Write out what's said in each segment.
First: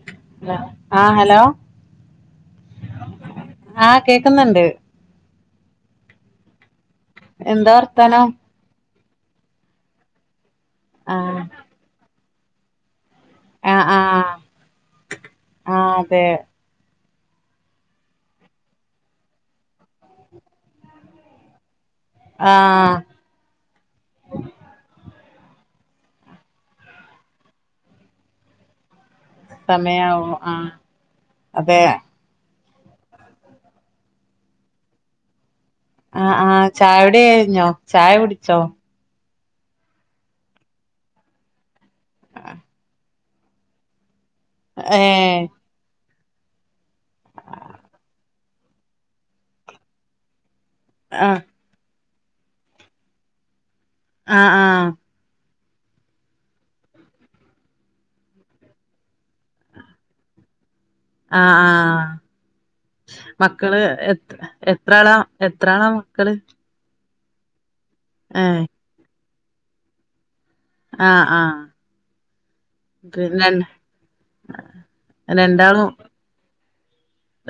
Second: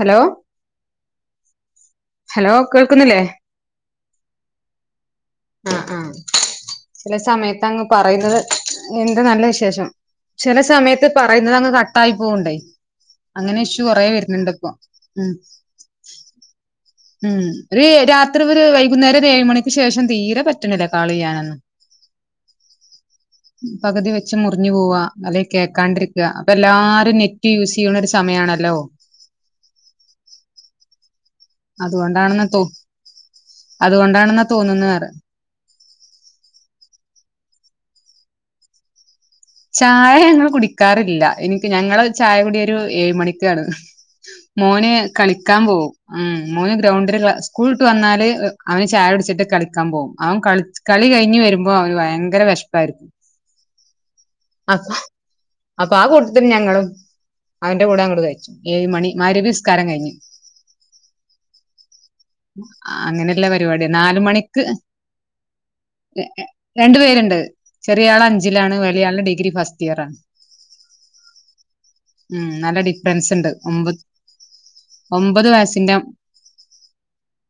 Hello ആ hello hello കേൾക്കുന്നില്ലേ ആ കേക്കുന്നുണ്ട് ആ ആ ചില സമയത്ത് എന്താ അങ്ങ് വർത്താനം പറയുന്നത് എന്റെ നല്ല വിശേഷം ചില സമയത്ത് ആ പറയുന്നത് അങ്ങ് കട്ടായി പോണ്ടെ അങ്ങനെ ആ ഇഷു ആ കൊറെ വരുന്നുണ്ട് ഇപ്പൊ ഉം ആ അതെ ഉം ഒരു രാത്രി ര് വൈകുന്നേരം ഒരു ഏഴ് മണിക്ക് ശേഷം തീരെ പറ്റണില്ല കാൾ ചെയ്യാനൊന്നും ആ പകുതി വെച്ച് മുറിഞ്ഞു പോവാ അത് കേക്കാണ്ടിരിക്കുക അപ്പൊ എല്ലാരും നെറ്റ് യൂസ് ചെയ്യണ ഒരു സമയമാണല്ലോ സമയാവും ആ അതെ അതുകൊണ്ടാണെന്നാ തോ അതുകൊണ്ടാണെന്ന തോന്നുന്നറെ അ ആ ചായഉടി കഴിഞ്ഞോ ചായ കുടിച്ചോ ചായ ഞങ്ങൾ കുടിക്കാറില്ല എനിക്ക് ഞങ്ങള് ചായ കുടിയൊരു ഏഴ് മണിക്ക്യാണ് മോന് ഏ കളിക്കാൻ പോവും ഉം മൂന്ന് ഗ്രൗണ്ടില് ല സ്കൂളട്ട് വന്നാല് അവന് ചായൊട്ച്ചിട്ട് കളിക്കാൻ പോവും അവൻ കളി കളി ആ കഴിഞ് വരുമ്പോ അവന് വ ഭയങ്കര വെശ് പ്പായിരിക്കും ആഹ് ആഹ് അപ്പ ആ കൂട്ടത്ത്ന് ഞങ്ങളും അവന്റെ കൂടെ അങ്ങോട് കഴിച്ചു ഏഴു മണി മഹ് ര് ബ്സ്ക്കാരം കഴിഞ്ഞ് ആഹ് ആഹ് അങ്ങനെയുള്ള മക്കള് പരിപാടിയാ എ നാല് എത് മണിക്ക് എത്രാളാ എത്രാളാ മക്കള് ഹ് [unintelligible] ചെറിയ ആള് ഏ അഞ്ചിലാണ് വലിയ ആള് ഡിഗ് - ഗ്രീ ഫസ്റ്റ് ഇയർയാ ആ ആ മ് നല്ല പിന്നെ ഡിഫറൻസ് ഉണ്ട് രണ്ട് ഒമ്പത് ഒമ്പത് രണ്ടാളും വയസിന്റെ-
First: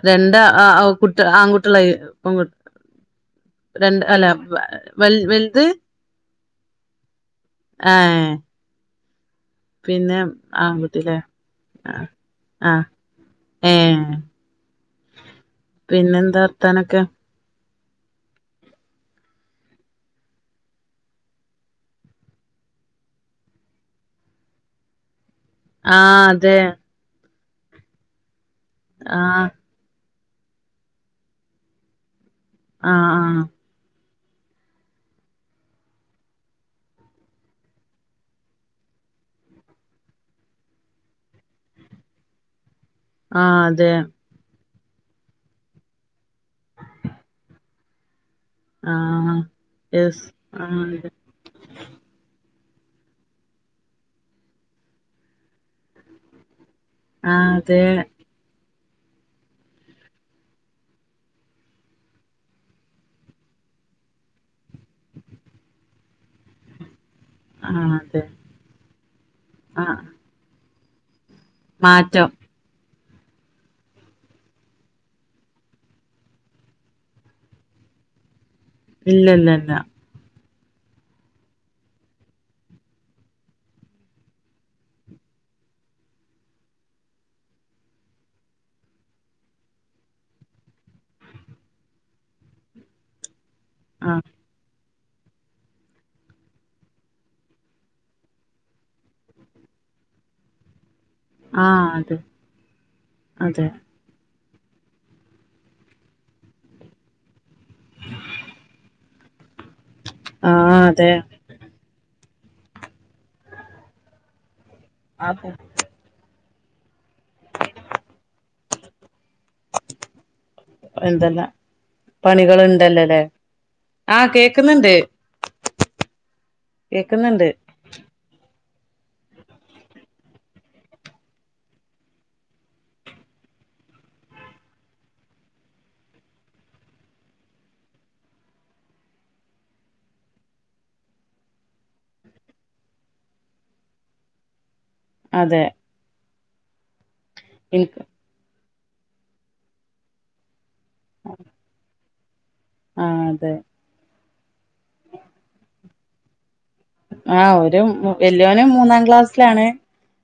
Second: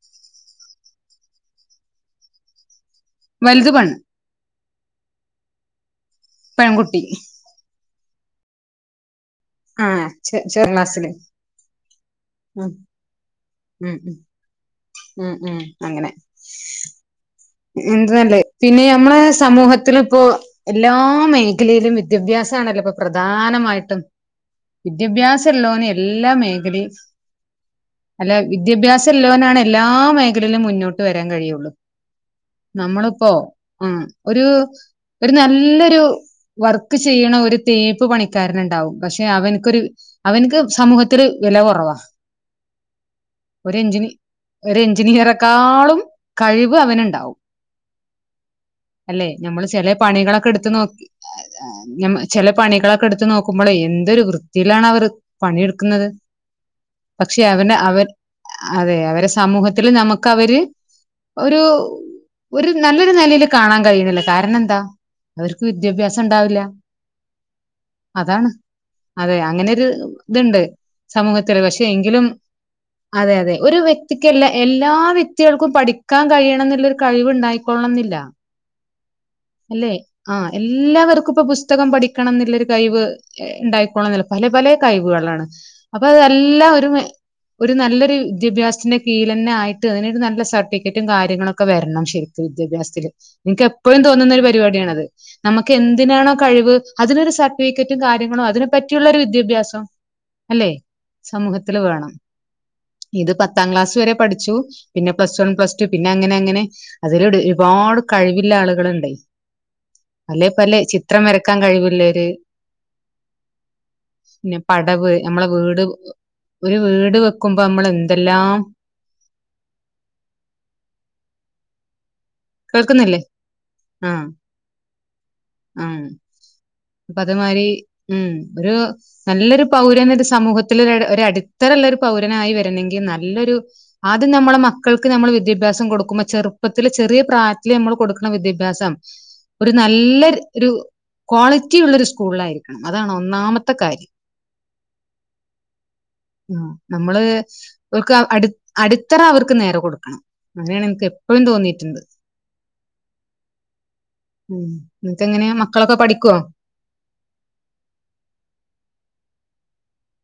രണ്ട് ആ ആ കുട്ടി ആൺകുട്ടികളായി പെൺകു വലുത് - പെണ്ണ് രണ്ട് അല്ല വ വലുത് പെൺകുട്ടി ആ ആഹ് പിന്നെ ആൺകുട്ടിയില്ലേ ആ മ് ആ ഏ മ് മ് മ് മ് അങ്ങനെ പിന്നെന്താ വർത്താനൊക്കെ എന്തല്ലേ പിന്നെ നമ്മളെ സമൂഹത്തില ഇപ്പോ എല്ലാ മേഖലയിലും വിദ്യാഭ്യാസമാണല്ലോ ഇപ്പൊ പ്രധാനമായിട്ടും വിദ്യാഭ്യാസ- ല്ലോന്ന് ആ എല്ലാ അതെ മേഖലയും ഹലോയി വിദ്യാഭ്യാസം ആ ഇല്ലോനാണ് എല്ലാ മേഖ- എങ്കിലല്ലേ മുന്നോട്ട് വരാൻ കഴിയുള്ളൂ ആ ആ നമ്മളിപ്പോ ആ ഒരു ഒരു നല്ലൊരു വർക്ക് ചെയ്യണ ഒരു തേപ്പ് പണിക്കാരൻ ഉണ്ടാവും പക്ഷെ അവനിക്കരു അവനക്ക് സമൂഹത്തില് വില കുറവാ ആഹ് ഒരു അതെ. എഞ്ചിനി ഒരു എഞ്ചിനീയറേക്കാളും കഴിവ് അവനുണ്ടാവും. ആ അല്ലെ? ഞമ്മള് ചെലേ യെസ് പണികളൊക്കെ ആ എടുത്ത് നോക്കി [unintelligible] ഞമ് ചെല പണികളൊക്കെ ഇട്ത്ത് നോക്കുമ്പളേ എന്തൊരു വൃത്തിയിലാണ് അവർ പണിയെടുക്കുന്നത്. അതെ ആ പക്ഷെ അവന് അതെ അവൻ അതെ അവരെ സമൂഹത്തില് നമുക്കവര് ഒരു ഒരു നല്ലൊരു നിലയില് കാണാൻ കഴിയുന്നില്ലോ കാരണം എന്താ അവർക്ക് വിദ്യാഭ്യാസം ഉണ്ടാവില്ല. ആ അതെ അതാണ്. അതെ അങ്ങനെയൊര് ആ ഇതുണ്ട്. സമൂഹത്തില് പക്ഷേ എങ്കിലും മാറ്റം അതെ അതെ ഒരു വ്യക്തിക്ക്ല്ലാ എല്ലാ വ്യക്തികൾക്കും പഠിക്കാൻ കഴിയണം എന്നുള്ളൊരു കഴിവുണ്ടായിക്കോള്ളണെന്നില്ല. ഇല്ല ഇല്ല ഇല്ല. എല്ലാവർക്കും ഇപ്പൊ പുസ്തകം പഠിക്കണം എന്നുള്ളൊരു കഴിവ് ഉണ്ടായിക്കോണം എന്നില്ല. പല പല കഴിവുകളാണ്. അപ്പൊ അതെല്ലാം ഒരു ഒരു നല്ലൊരു വിദ്യാഭ്യാസത്തിന്റെ കീഴിലന്നെ ആയിട്ട് അതിനൊരു നല്ല സർട്ടിഫിക്കറ്റും കാര്യങ്ങളൊക്കെ വരണം ശരിക്കും വിദ്യാഭ്യാസത്തില് എനിക്ക് എപ്പ ആ തോന്നുന്ന ഒരു പരിപാടിയാണത്. നമുക്ക് എന്തിനാണോ കഴിവ് അതിനൊരു സർട്ടിഫിക്കറ്റും കാര്യങ്ങളും അതിനെ പറ്റിയുള്ള ഒരു വിദ്യാഭ്യാസം അല്ലെ. ആ സമൂഹത്തില് വേണം അതെ ഇത് അതെ പത്താം ക്ലാസ് വരെ പഠിച്ചു. പിന്നെ പ്ലസ് വൺ പ്ലസ് ടു പിന്നെ അങ്ങനെ അങ്ങനെ അതിൽ ഒരുപാട് കഴിവില്ല ആളുകളുണ്ട്. അ അല്ലേ ആ പല്ലെ അതെ ചിത്രം വരക്കാൻ കഴിവില്ലര് പിന്നെ പടവ് ആ നമ്മളെ വീട് ഒരു വീട് വെക്കുമ്പോ നമ്മൾ എന്തെല്ലാം എന്തല്ലാം പണികളുണ്ടല്ലോല്ലേ. കേൾക്കുന്നില്ലേ ആ ആഹ് കേക്കുന്നുണ്ട്. ആ അപ്പൊ കേക്കുന്നുണ്ട്. അതുമാതിരി ഉം ഒരു നല്ലൊരു പൗരൻ ഒരു സമൂഹത്തില് ഒരു അടിത്തറുള്ളൊരു പൗരനായി വരണമെങ്കിൽ നല്ലൊരു ആദ്യം നമ്മളെ മക്കൾക്ക് നമ്മൾ വിദ്യാഭ്യാസം കൊടുക്കുമ്പോ ചെറുപ്പത്തില് ചെറിയ പ്രായറ്റിൽ നമ്മൾ കൊടുക്കുന്ന വിദ്യാഭ്യാസം ഒരു നല്ല ഒരു ക്വാളിറ്റി ഉള്ള ഒരു സ്കൂളിലായിരിക്കണം അതാണ് ഒന്നാമത്തെ കാര്യം. അതെ. ഉം. നമ്മള് എനിക്ക് ഒക്ക അടു അടിത്തറ അവർക്ക് നേരെ കൊടുക്കണം. അങ്ങനെയാണ് എനിക്ക് എപ്പോഴും തോന്നിയിട്ടുണ്ട്. ആ അതെ. ഉം. എന്നിട്ട് എങ്ങനെയാ മക്കളൊക്കെ പഠിക് ക്കോ. ആ ഒരു വല്യോന് മൂന്നാം ക്ലാസ്സിലാണ്.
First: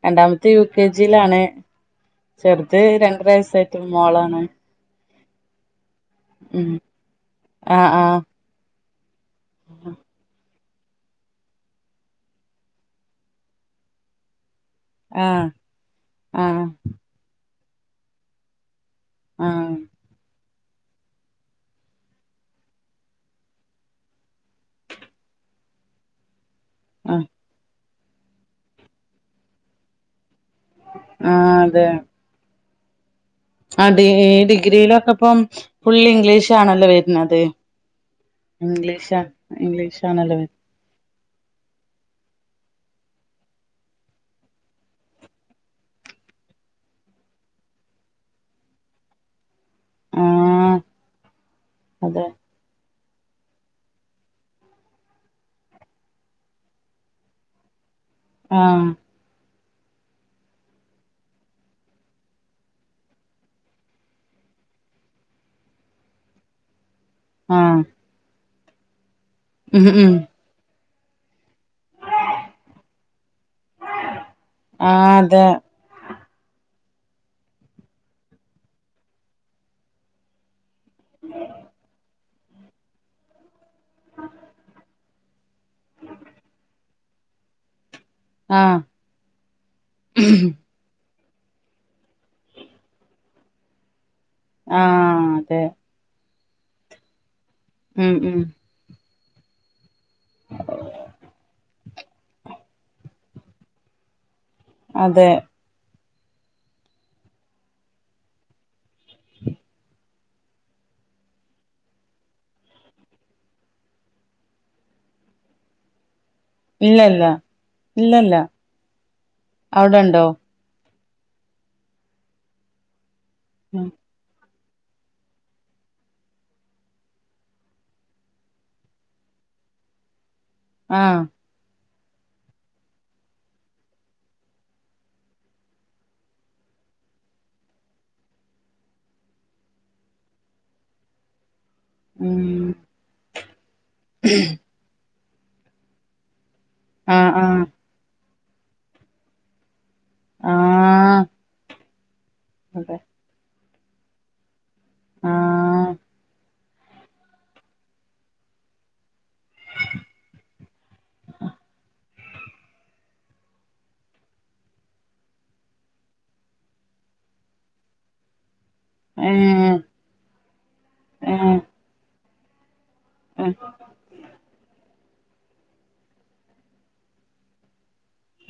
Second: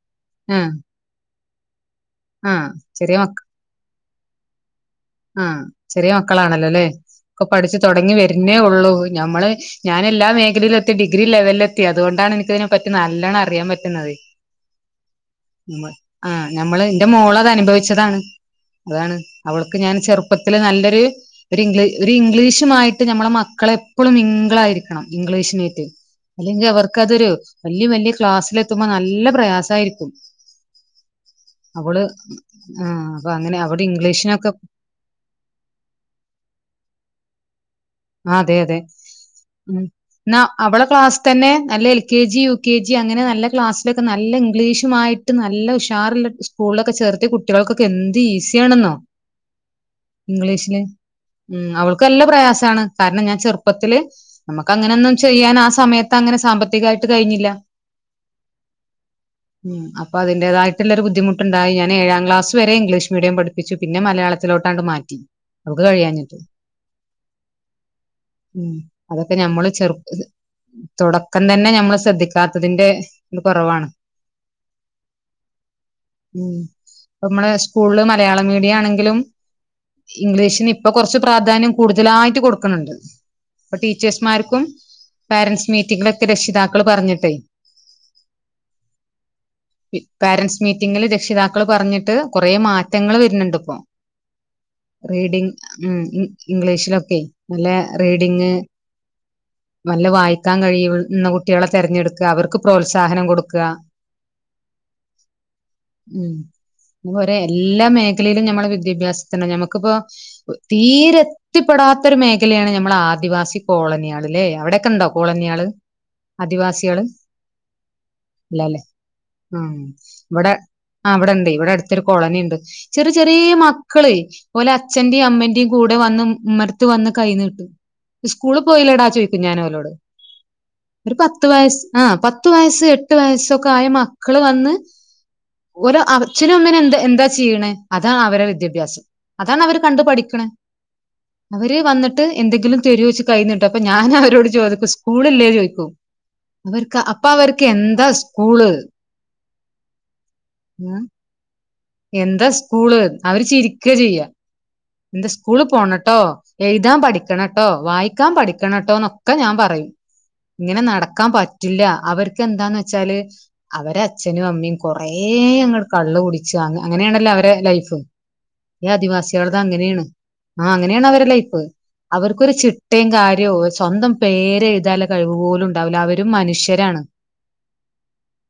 രണ്ടാമത്തെ യു ആഹ് കെ ജിയിലാണ്. ആഹ് ചെറുത് ചെറിയ രണ്ടര മ വയസ്സായിട്ട് മോളാണ് ആഹ് ചെറിയ മക്കളാണല്ലോ ഉം അല്ലേ ഇപ്പൊ പഠിച്ചു ആഹ് തുടങ്ങി ആഹ് വരുന്നേ ഉള്ളൂ. ഞമ്മള് ഞാൻ എല്ലാ മേഖലയിലും എ ഡിഗ്രി ലെവലിലെത്തി അതുകൊണ്ടാണ് എനിക്കതിനെ പറ്റി നല്ലണം അറിയാൻ പറ്റുന്നത്. ആ ആഹ് ഞമ്മളയ്. ഓളത് അനുഭവിച്ചതാണ്. അതാണ് ആഹ് ആഹ് അവൾക്ക് ഞാൻ ചെറുപ്പത് ഇതില് നല്ലൊരു ഇംഗ്ലീ ഒരു ഇംഗ്ലീഷുമായിട്ട് നമ്മളെ മക്കളെപ്പോഴും മിംഗിളായിരിക്കണം ഇംഗ്ലീഷിനായിട്ട്. അല്ലെങ്കിൽ ആഹ് അവർക്കതൊരു വലിയ വലിയ ക്ലാസ്സില് എത്ത്മ്പോ നല്ല പ്രയാസായിരിക്കും [unintelligible] അവള് ആഹ് അപ്പൊ അങ്ങനെ അവിടെ ആ ഡീ ഇംഗ്ലീഷിനൊക്കെ ഡിഗ്രിയിലൊക്കെപ്പം ഫുൾ ഇംഗ്ലീഷാണല്ലോ വരുന്നത് ആ അതെ അതെ ഇംഗ്ലീഷാ ഉം ഇംഗ്ലീഷ് ആണല്ലോ ന്നാ വര് അവള ക്ലാസ്തന്നെ നല്ല L K G U K G G അങ്ങനെ നല്ല ക്ലാസ്സിലൊക്കെ നല്ല ഇംഗ്ലീഷുമായിട്ട് നല്ല ഉഷാറില്ല സ്കൂളിലൊക്കെ ചേർത്ത് കുട്ടികൾക്കൊക്കെ എന്ത് ഈസിയാണെന്നോ ആഹ് ഇംഗ്ലീഷില് ഉം അവൾക്ക്നല്ല അതെ പ്രയാസാണ് കാരണം ഞാൻ ചെറ്പ്പത്തില് നമ്മക്കങ്ങനൊന്നും ചെയ്യാൻ ആ സമയത്ത് അങ്ങനെ സാമ്പത്തികായിട്ട് കഴിഞ്ഞില്ല ആഹ് ഉം അപ്പൊ അതിന്റേതായിട്ടുള്ളൊരു ബുദ്ധിമുട്ട്ണ്ടായി. ഞാൻ ഏഴാം ക്ലാസ് വരെ ഇംഗ്ലീഷ് മീഡിയം പഠിപ്പിച്ചു പിന്നെ മലയാളത്തിലോട്ടാണ്ട് മാറ്റി അവര്ക്ക് കഴിയാഞ്ഞിട്ട് ആഹ് ഉം അതൊക്കെ ഞമ്മള് ഉം ഉം ചെറ്പ്പത് തുടക്കം തന്നെ ഞമ്മള് ശ്രദ്ധിക്കാത്തതിന്റെ ഇത് കൊറവാണ് ആ അതെ ഉം ഇപ്പോ നമ്മള് സ്കൂള്ല് മലയാളം മീഡിയം ആണെങ്കിലും ഇംഗ്ലീഷിന് ഇ ഇപ്പ കൊറച്ച് പ്രാധാന്യം കൂട്തലായി ട്ട് കൊടുക്ക്ന്ന്ണ്ട് അപ്പൊ ടീച്ചേഴ്സ്മാർക്കും പാരെന്റ്സ് മീറ്റിംഗിലൊക്കെ രക്ഷിതാക്കൾ പറഞ്ഞിട്ടേ ആഹ് പാരെന്റ്സ് മീറ്റിങ്ങില് ര ക്ഷിതാക്കൾ പറഞ്ഞിട്ട് കൊറേ മാറ്റങ്ങൾ വര്ന്ണ്ട്പ്പോ ആഹ് അതെ ഇംഗ്ലീഷിലൊക്കെ നല്ല ഉം ഉം റീഡിങ് നല്ല വായിക്കാൻ കഴിയുന്ന കുട്ട്യാളെ തെരഞ്ഞെട്ക്ക അവർക്ക് പ്രോത്സാഹനം കൊട്ക്കാ അതെ ഉം അത്പോലെ എല്ലാ മേഖലയിലും ഞമ്മൾ വിദ്യാഭ്യാസത്തിന് ഞമ്മുക്കിപ്പോ തീരെ എത്തിപെടാ ത്തൊരു മേഖലയാണ് ഞമ്മള് ആദിവാസി കോളന്യാള്ല്ലേ അവിടൊക്കെണ്ടോ കോളന്യാള് ആദിവാസ്യാള് ഇല്ലല്ല ഇല്ലല്ല ഇല്ലല്ലേ ആ അവിടെ ഉണ്ടോ ഇവടെ ആ ഇവടെണ്ട് ഇവടെ അട്ത്തൊരു കോളനിണ്ട് ചെറ് ചെറീ മക്കളേ അച്ഛന്റിം അമ്മന്റിം കൂടെ വന്ന് ഉമ്മ റത്ത് വന്ന് കൈ നീട്ടും സ്കൂള് പോയില്ലടാ ചോയ്ക്കും ഞാന് ഓലോട് ഒരു ആഹ് പത്ത് വയസ്സ് ആഹ് പത്ത് വയസ്സ് എട്ട് വയസ്സൊക്കെ ആയ മക്കള് വന്ന് ഓരോ അച്ഛനും അമ്മേനെ എന്താ എന്താ ചെയ്യണ അതാ അവരെ വിദ്യാഭ്യാസം അതാണ് അവര് കണ്ട് പഠിക്ക്ണ അവര് വന്നിട്ട് ഉം എന്തെങ്കിലും തെരോ ച് കൈനി ട്ടാ അപ്പൊ ഞാന് അവരോട് ചോദിക്കും സ് കൂള്ല്ലേ ചോയ്ക്കും അവർക്ക് അപ്പ ആഹ് ആഹ് അവർക്ക് എന്ത സ് കൂള് ഉം ആഹ് എന്താ അതെ സ്കൂള് അവര് ചിരി ക്ക ചെയ്യാ [unintelligible] സ്കൂള് ആഹ് പോണട്ടോ എഴുതാൻ പഠിക്കണട്ടോ വായിക്കാൻ പഠിക്കണട്ടോ എന്നൊക്കെ ഞാൻ പറയും ഇങ്ങനെ നടക്കാൻ പറ്റില്ല അവർക്കെന്താന്ന് വെച്ചാല് അവരെ അച്ഛനും അമ്മിം കൊറേ ഞങ്ങൾ കള്ള് കുടി ച്ചാണ് അങ്ങനെയേണല്ലോ അവരെ ലൈഫ് ഈ ആദിവാസികളത് ഏഹ് അങ്ങനേണ് ആഹ് അങ്ങനേണ് അവരെ ഏഹ് ലൈഫ് അവർക്കൊരു ചി ട്ടേയും കാര്യോ സ്വന്തം പേര് എഴുതാല കഴിവ് പോലും ഉണ്ടാവില്ല അവരും മനുഷ്യരാണ്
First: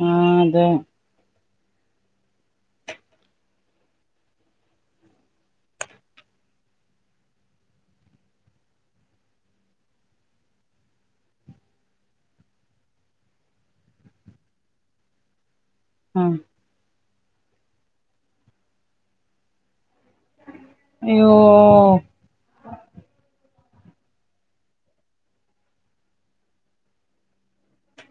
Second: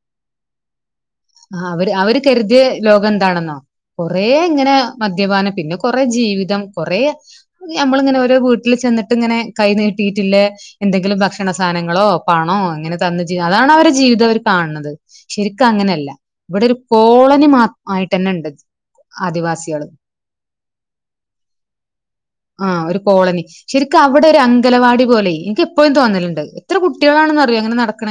ആഹ് അതെ ആ അവര് അവര് കരുതിയ ലോകം എന്താണെന്നോ കൊറെ ഇങ്ങനെ മദ്യപാനം പിന്നെ കൊറെ ജീവിതം കൊറെ ഞമ്മളിങ്ങനെ ഓരോ വീട്ടിൽ ചെന്നിട്ട് ഇങ്ങനെ കൈ നീട്ടിയിട്ടില്ലെ എന്തെങ്കിലും ഭക്ഷണ സാധനങ്ങളോ പണോ ഇങ്ങനെ തന്ന് ജി അതാണ് അവരെ ജീവിതം അവർ കാണ്‌ണത് ശരി ക്കങ്ങനല്ല ആഹ് ഇവിടെ ഒരു കോളനി മാ ആയിട്ടന്നെ ഇണ്ട് ആദിവാസിയേൾ അയോ ആഹ് ഒരു കോളനി ശരിക്കും അവിടെ ഒരു അംഗലവാടി പോലെ എനിക്ക് എപ്പഴും തോന്നലുണ്ട് എത്ര കുട്ടികളാണെന്ന് അറിയോ അങ്ങനെ നടക്ണ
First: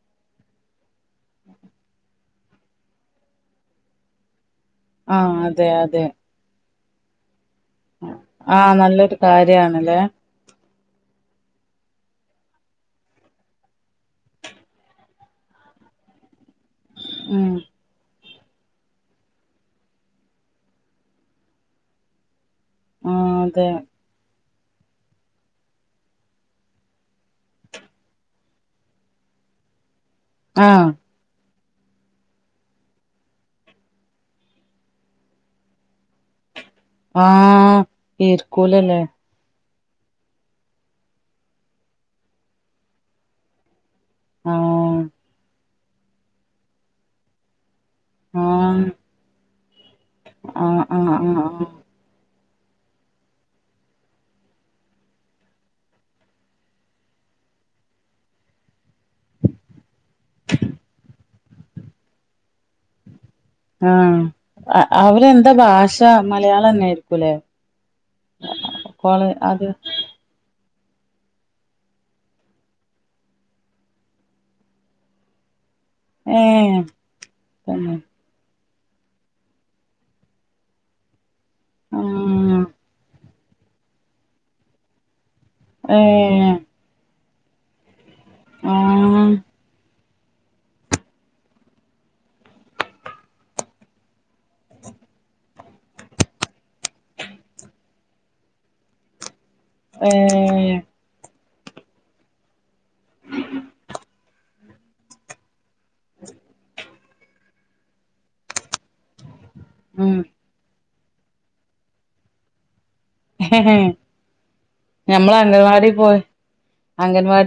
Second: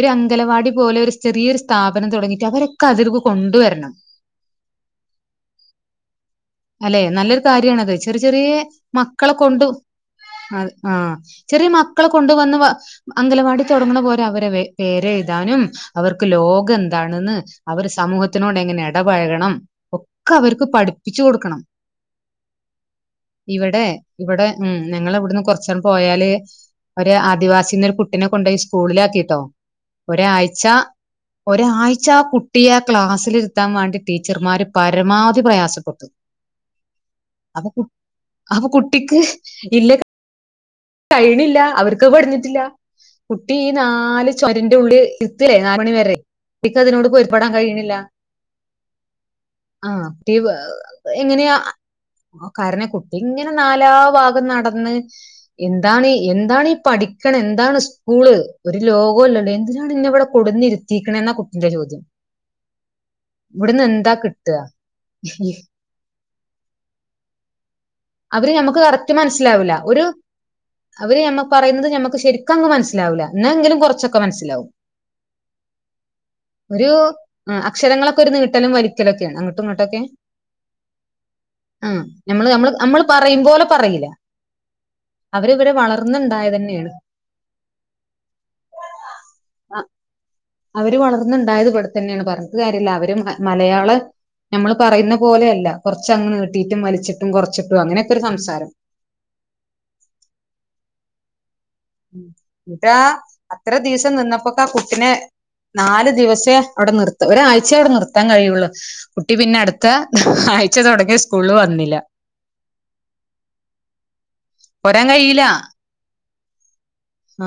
ഒരു അംഗലവാടി പോലെ ഒരു ചെറിയൊരു സ്ഥാപനം തുടങ്ങിയിട്ട് അവരൊക്കെ അതിൽക്ക് കൊണ്ടുവരണം ആഹ് അതെ അതെ അല്ലെ നല്ലൊരു കാര്യാണത് ചെറിയ ചെറിയ ആഹ് നല്ലൊരു മക്കളെ കൊണ്ട് കാര്യാണല്ലേ അത ആ ചെറിയ മക്കളെ കൊണ്ടുവന്ന് അംഗലവാടി തൊടങ്ങ് ണ പോലെ അവരെ പേരെഴുതാനും അവർക്ക് ലോ കന്താണ് ന്ന് ഉം അവര് സമൂഹ ചനോടെങ്ങനെ ഇടപഴകണം, ഒക്കെവർക്ക് പഠിപ്പിച്ചു കൊടുക്കണം. ആഹ് അതെ ഇവടേ ഇവടെ. ഉം ഞങ്ങളിവിടന്ന് കുറചാണ് പോയാല് ഒരു ആദിവാസിനൊരു കുട്ടിനെ കൊണ്ടോയി സ്കൂളിലാക്കീട്ടോ. ഒരാഴ്ചാ ആഹ് ഒരാഴ്ച്ചാ കുട്ടിയാ ക്ലാസ്സില് ത്താൻ വേണ്ടി ടീച്ചർമാര് പരമാവധി പ്രയാസപ്പെട്ടു. ആ അപ്പൊ കു അപ്പൊ ഇര്ക്കൂലല്ലേ? കുട്ടിക്ക് ഇല്ല കയ്യിണില്ലാ, അവർക്ക് പഠിഞ്ഞിട്ടില്ലാ കുട്ടീ നാല് ആഹ് ചോരുന്റുള്ളിൽ ഇര്ത്തിലേ. നാല് മണിവരെ എനിക്ക്തിനോട് പൊരുത്പെടാൻ കഴിയണില്ല. ആ ആ ടിവ് അ എങ്ങനെയാ? ആഹ് ആ കാരണം കുട്ടി ഇങ്ങനെ നാലാ ഭാഗം നടന്ന് എന്താണ് എന്താണീ പഠിക്കണ എന്താണ് സ്കൂള് ഒരു ലോകവല്ലല്ലോ എന്തിനാണ് ഇന്നെ ഇവിടെ കൊടുന്നിരുത്തിക്കണ എന്നാ കുട്ടിന്റെ ചോദ്യം. ഇവിടുന്ന് ആ എന്താ കിട്ടുക അ അവരെന്താ ഭാഷ മലയാളന്നെആയിരിക്കൂലേ അവര് നമുക്ക് കറക്റ്റ് പ്പോള് അത് മനസ്സിലാവില്ല ഒരു അവര് ഞമ്മ പറയുന്നത് ഞമ്മക്ക് ശരിക്കും അങ്ങ് മനസ്സിലാവൂല്ല എന്നേങ്കിലും കുറച്ചൊക്കെ മനസ്സിലാവും. ഏഹ് ഒരൂ ആഅ തന്നെ ക്ഷരങ്ങളൊക്കെ ന്നീ ത്തലും വരിക്കലൊക്കെയാണ് അങ്ങോട്ടും ഇങ്ങോട്ടൊക്കെ. ആ ഞമ്മള് ആഹ് ഞമ്മള് നമ്മള് പ റയുമ്പോലെ പറയില്ല. അവരവര് ഏഹ് വളർന്നുണ്ടായതന്നെയാണ്. ആ അവര് വളർന്നുണ്ടായത് ഇവിടെതന്നെയാണ് പറഞ്ഞിട്ട് കാര്യല്ല അവര് മ മലയാളം ഞമ്മള് പറയുന്ന പോലെയല്ല കൊറച്ചങ്ങ് നീട്ടിട്ടും വലിച്ചിട്ടും കൊറച്ചിട്ടും അങ്ങനെക്കെ ഒരു സംസാരം. ഏ ഉം ഈടാ അത്ര ദീസം നിന്നപ്പോ പ്പ കുട്ടിനെ നാല് ദിവസേ അവിടെ നിർ ത്ത് ഒരാഴ്ച്ചേ അവിടെ നിർത്താൻ കഴിയുള്ളു. ട്ടി പിന്നെ അടുത്താ ഉം ആഴ്‌ ഉച്ച തൊടങ്ങി സ്കൂളില് വന്നില്ല പോരാൻ ഞമ്മള് കഴിയില്ല അംഗൻവാടീ പോയി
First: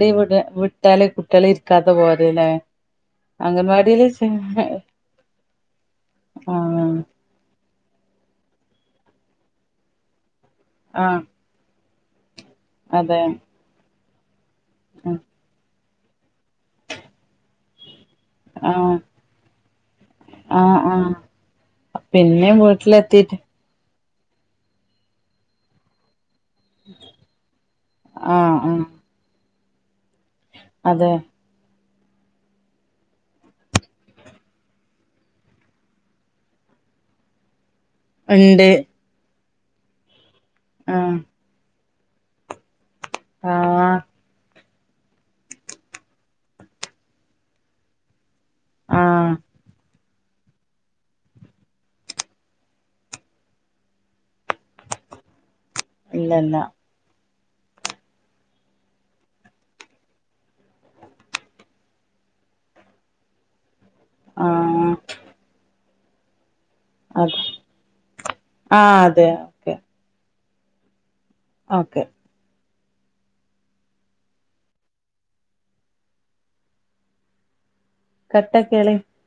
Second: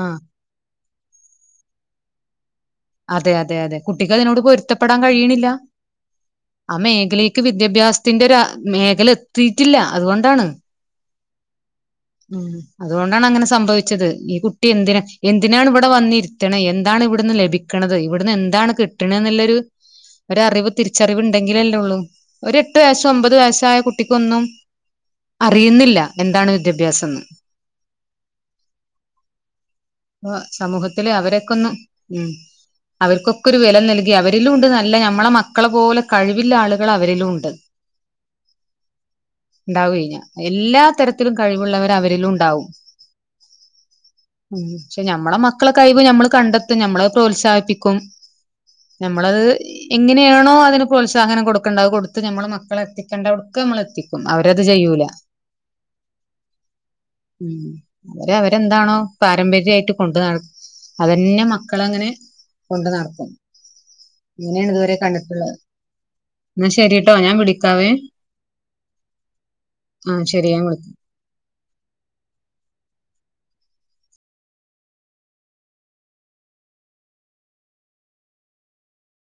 ആഹ് വിട് ട്ടാല് കുട്ടികള് ഇരിക്കാതെ പോല ല്ലെ. അതെ അതെ അതെ കുട്ടിക്ക് അതിനോട് പൊരുത്തപ്പെടാൻ കഴിയണില്ല ആ ആഹ് മേഖലക്ക് വിദ്യാഭ്യാസത്തിന്റെ ആ മേഖല എത്തിട്ടില്ല അതുകൊണ്ടാണ് ആ ഉം അതുകൊണ്ടാണ് അങ്ങനെ സംഭവിച്ചത് [unintelligible] ത് ഈ കുട്ട എന്തിനന് എന്തിനാണ്വി വന്നിരിക്കണ എന്താണ് ഇവിടുന്ന് ലഭിക്കുന്നത് കണതായി ഇവിടുന്ന് എന്താണ് ആഹ് കിട്ടണ എന്നുള്ളൊരു ഒരറിവ് ആഹ് ആഹ് തിരിച്ചറിവ് ഉണ്ടെങ്കിലല്ലേ ഉള്ളൂ പിന്നെ ഒരു എട്ടു വയസ്സോ ഒമ്പത് വീട്ടിലെത്തിട്ട് വയസ്സ ആയ കുട്ടി കുട്ടിക്കൊന്നും അറിയുന്നില്ല എന്താണ് വിദ്യാഭ്യാസം എന്ന് ആഹ് ആഹ് അപ്പ സമൂഹത്തില് അതെ അവരൊക്കൊന്ന് ഉം അവർക്കൊക്കെ ഒരു വില നൽകി അവരിലും ഉണ്ട് നല്ല ഞമ്മളെ മക്കളെ പോലെ കഴിവില്ല ആളുകൾ അവരിലുംണ്ട് രണ്ട് [unintelligible] എന്താവഞ്ഞ എല്ലാ തരത്തിലും കഴിവുള്ളവർ അവരിലും ഉണ്ടാവും ആഹ ഉ് പെഞമ്മള മക്കളെ കൈ പോയി നമ്മള് കണ്ടെത്തും നമ്മളെ പ്രോത്സാഹിപ്പും പ്പിക്കും ആഹ് നമ്മളത് എങ്ങനെയാണോ അതിന് പ്രോത്സാഹനം കൊടുക്കേണ്ടത് കൊടുത്ത് നമ്മൾ മക്കളെ എത്തിക്കേണ്ട അടുക്ക് നമ്മൾ എത്തിക്കും അവരത് ചെയ്യൂല ഇല്ല ഇല്ല ഉ അവരെ അവരെന്താണോ പാരമ്പര്യമായിട്ട് കൊണ്ടു അതന്നെ മക്കള അങ്ങനെ കൊണ്ടു നടക്കും അങ്ങനെയാണ് ആഹ് ഇതുവരെ കണ്ടിട്ടുള്ളത് എന്നാ ശെരിട്ടോ ഞാൻ അത് വിളിക്കാവേ ആഹ് അതെ ഓക്കെ ആ ശരിയാ ഞാൻ വിളിക്കാ ഓക്കെ കട്ടക്കള